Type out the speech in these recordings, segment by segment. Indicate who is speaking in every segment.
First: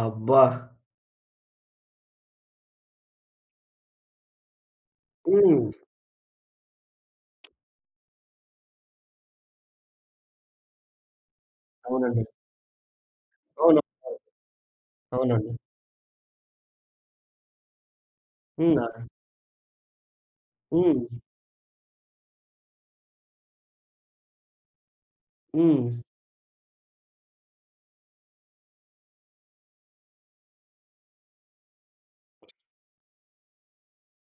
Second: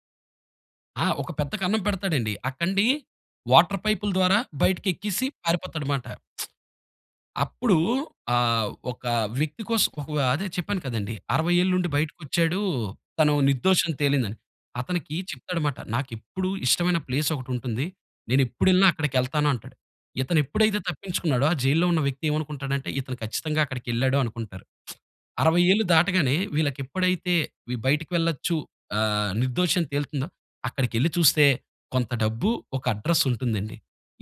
Speaker 1: అబ్బా!
Speaker 2: ఆ! ఒక పెద్ద కన్నం పెడతాడండి. ఆ కండి వాటర్ పైపుల ద్వారా బయటికెక్కేసి
Speaker 1: హ్మ్.
Speaker 2: పారిపోతాడమాట. అప్పుడు ఆహ్, ఒక వ్యక్తి కోసం ఒకవహ్‌ అదే చెప్పాను కదండీ. 60 ఏళ్ళుండి
Speaker 1: అవునండి.
Speaker 2: బయటకొచ్చాడూ తను
Speaker 1: అవును.
Speaker 2: నిర్దోషని
Speaker 1: అవును.
Speaker 2: తేలిందని అతనికి
Speaker 1: అవునండి.
Speaker 2: చెప్తాడమాట. నాకెప్పుడు ఇష్టమైన ప్లేసొకటుంటుంది.
Speaker 1: హ్మ్.
Speaker 2: నేనెప్పుడెళ్ళిన
Speaker 1: నాన్న
Speaker 2: అక్కడికెళ్తాను అంటాడు. ఇతను ఎప్పుడైతే
Speaker 1: హ్మ్.
Speaker 2: తప్పించుకున్నాడో ఆ జైల్‌లో ఉన్న వ్యక్తి ఏమనుకుంటాడంటే ఇతను ఖచ్చితంగా అక్కడికెళ్ళాడు అనుకుంటారు. 60 ఏళ్ళు
Speaker 1: హ్మ్.
Speaker 2: దాటగానే వీళ్ళకప్పుడైతే బయటికి వెళ్లొచ్చు ఆహ్, నిర్దోషని తేలుతుందో అక్కడికెళ్లి చూస్తే కొంత డబ్బు, ఒక అడ్రెస్ ఉంటుందండి.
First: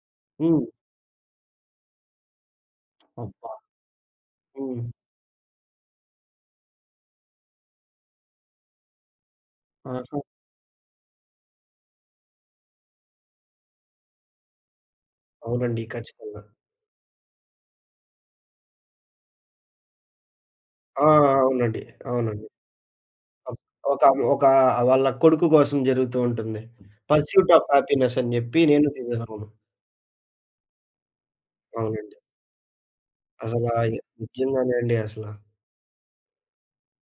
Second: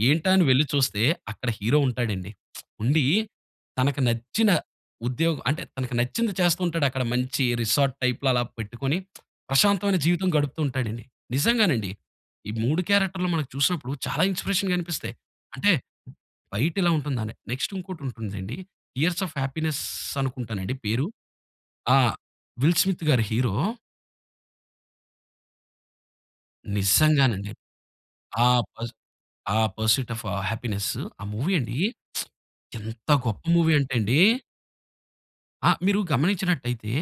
Speaker 2: ఏంటా అని వెళ్లి
Speaker 1: హ్మ్.
Speaker 2: చూస్తే అక్కడ హీరో ఉంటాడండి. ఉండి
Speaker 1: అబ్బా!
Speaker 2: తనకు నచ్చిన
Speaker 1: హ్మ్.
Speaker 2: ఉద్యోగం అంటే తనకు నచ్చింది చేస్తూ ఉంటాడు. అక్కడ మంచి రిసార్ట్ టైప్‌లో అలా పెట్టుకొని ప్రశాంతమైన
Speaker 1: ఆహా!
Speaker 2: జీవితం గడుపుతూ ఉంటాడండి. నిజంగానండి ఈ 3 క్యారెక్టర్‌లు మనం చూసినప్పుడు చాలా ఇన్స్పిరేషన్‌గా అనిపిస్తాయి. అంటే
Speaker 1: అవునండి. ఖచ్చితంగా.
Speaker 2: బయటిలా ఉంటుందనే నెక్స్‌ట్ ఇంకోటుంటుందండి. 'ఇయర్స్ ఆఫ్ హ్యాపీనెస్' అనుకుంటానండి
Speaker 1: ఆ!
Speaker 2: పేరు.
Speaker 1: ఆ! అవునండి,
Speaker 2: ఆ!
Speaker 1: అవునండి.
Speaker 2: విల్ స్మిత్ గా‌రు హీరో.
Speaker 1: అబ్ ఒకామి ఒకా వాళ్ళ కొడుకు కోసం జరుగుతూ ఉంటుంది. 'పర్స్యూట్
Speaker 2: నిజ్జంగానండి.
Speaker 1: ఆఫ్ హ్యాపీనెస్' అని జెప్పి
Speaker 2: ఆహ్,
Speaker 1: నేను
Speaker 2: పస్
Speaker 1: తేజాగారున్నాం.
Speaker 2: ఆ 'పర్స్యూట్ ఆఫ్ హ్యాపీనెస్సు.' ఆ మూవీ అండి
Speaker 1: అవునండి.
Speaker 2: ఎంత గొప్ప మూవీ అంటే
Speaker 1: అసలాయి
Speaker 2: అండి.
Speaker 1: నిజంగానే అండి అసల.
Speaker 2: ఆ! మీరు గమనించినట్టయితే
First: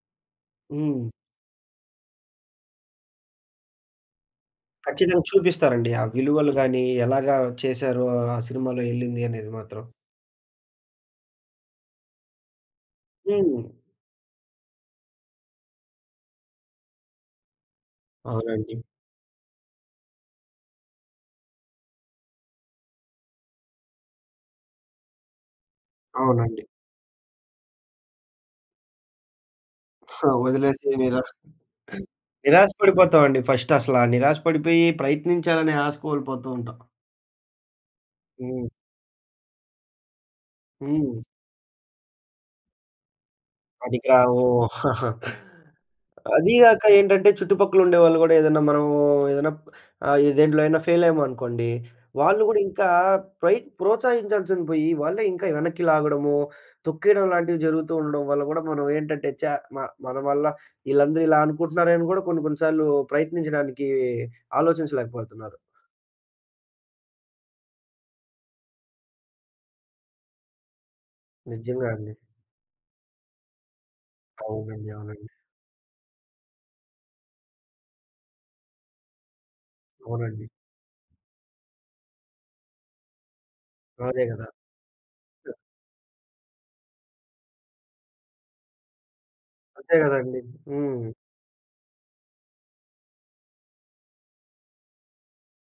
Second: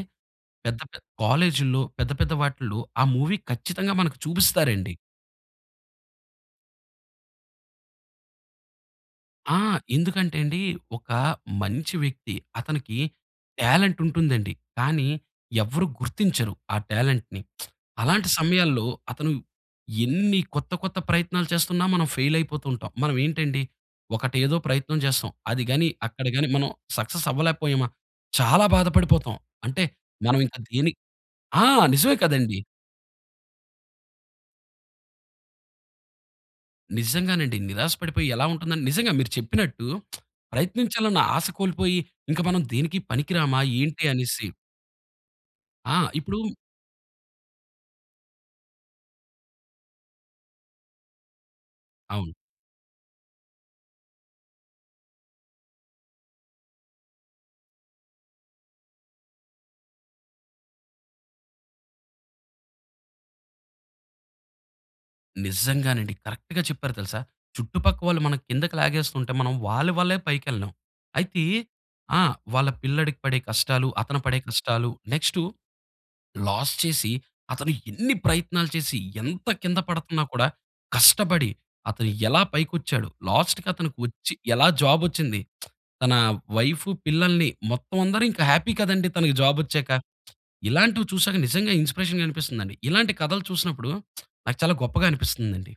Speaker 2: పెద్ద పె
Speaker 1: హ్మ్.
Speaker 2: కాలేజ్‌లో పెద్ద పెద్ద వాటిల్లో ఆ మూవీ ఖచ్చితంగా మనకు చూపిస్తారండి.
Speaker 1: కచ్చితంగా చూపిస్తారండి. ఆ విలువలు గానీ ఎలాగా చేశారో ఆ సినిమాలో ఎళ్ళింది అనేది
Speaker 2: ఆ!
Speaker 1: మాత్రం.
Speaker 2: ఎందుకంటే అండి ఒక మంచి వ్యక్తి అతనికి
Speaker 1: హ్మ్.
Speaker 2: టాలెంట్ ఉంటుందండి. కానీ ఎవ్వరు గుర్తించరు ఆ టాలెంట్‌ని. అలాంటి
Speaker 1: అవునండి.
Speaker 2: సమయాల్లో అతను ఎన్ని కొత్త కొత్త ప్రయత్నాలు చేస్తున్నా మనం ఫెయిలయిపోతూ ఉంటాం. మనం ఏంటండి ఒకటేదో ప్రయత్నం చేస్తాం. అది గానీ అక్కడ గానీ
Speaker 1: అవునండి.
Speaker 2: మనం సక్సెస్ అవ్వలేకపోయామ చాలా బాధపడిపోతాం. అంటే
Speaker 1: ఆ
Speaker 2: మనం ఇంక దీని
Speaker 1: వదిలేసి నిరా
Speaker 2: ఆ! నిజమే కదండీ!
Speaker 1: నిరాశ పడిపోతామండి. ఫస్ట్ అసల నిరాశ పడిపోయి ప్రయత్నించాలనే ఆశ కోల్పోతూ ఉంటాం.
Speaker 2: నిజ్జంగానండి. నిరాశ పడిపోయి ఎలా
Speaker 1: హ్మ్.
Speaker 2: ఉంటుందని నిజంగా మీరు చెప్పినట్టు ప్రయత్నించాలన్న
Speaker 1: హ్మ్.
Speaker 2: ఆశ కోల్పోయి ఇంక మనం దేనికి పనికి రామా ఏంటి
Speaker 1: పనికి
Speaker 2: అనేసి
Speaker 1: రాము.
Speaker 2: ఆ! ఇప్పుడు
Speaker 1: అది గాక ఏంటంటే చుట్టుపక్కలుండే వాళ్ళు గూడా ఏదైనా మనమూ ఏదైనా ఆహ్, దేంట్లో అయిన ఫెయిలయ్యామనుకోండి
Speaker 2: అవును.
Speaker 1: వాళ్ళు గూడా ఇంకా ప్రై ప్రోత్సహించాల్సింది బొయి వాళ్ళే ఇంకా వెనక్కి లాగడము, తొక్కేయడం లాంటివి జరుగుతూ ఉండడం వల్ల గూడా మనం ఏంటంటే చ మ మన వల్ల ఈళ్ళందరూ ఇలా అనుకుంటున్నారే అని గూడా కొన్ని కొన్ని సార్లు ప్రయత్నించడానికీ ఆలోచించలేకపోతున్నారు.
Speaker 2: నిజ్జంగానండి కరెక్ట్‌గా చెప్పారు తెలుసా. చుట్టుపక్క వాళ్ళు మనం కిందకి లాగేసుకుంటే మనం వాళ్ళ వల్లే పైకెళ్ళేం. అయితే
Speaker 1: నిజంగా అండి.
Speaker 2: ఆ! వాళ్ళ పిల్లాడికి పడే కష్టాలు అతను పడే కష్టాలు
Speaker 1: అవునండి, అవునండి.
Speaker 2: నెక్స్‌టు లాస్ చేసి అతను ఎన్ని ప్రయత్నాలు చేసి ఎంత కింద పడతన్నా కూడా
Speaker 1: అవునండి.
Speaker 2: కష్టపడి అతను ఎలా పైకొచ్చాడు లాస్ట్‌కి
Speaker 1: అదే
Speaker 2: అతనికొచ్చి
Speaker 1: గదా!
Speaker 2: ఎలా జాబొచ్చింది
Speaker 1: ట
Speaker 2: తన వైఫ్, పిల్లల్ని మొత్తం అందరు ఇంక హ్యాపీ కదండీ తనకి జాబొచ్చాక.
Speaker 1: అంతే గదండీ.
Speaker 2: ఇలాంటివి
Speaker 1: హ్మ్.
Speaker 2: చూశాక నిజంగా ఇన్‌స్పిరేషన్‌గా అనిపిస్తుందండి. ఇలాంటి కథలు చూసినప్పుడు నాకు చాలా గొప్పగా అనిపిస్తుందండి.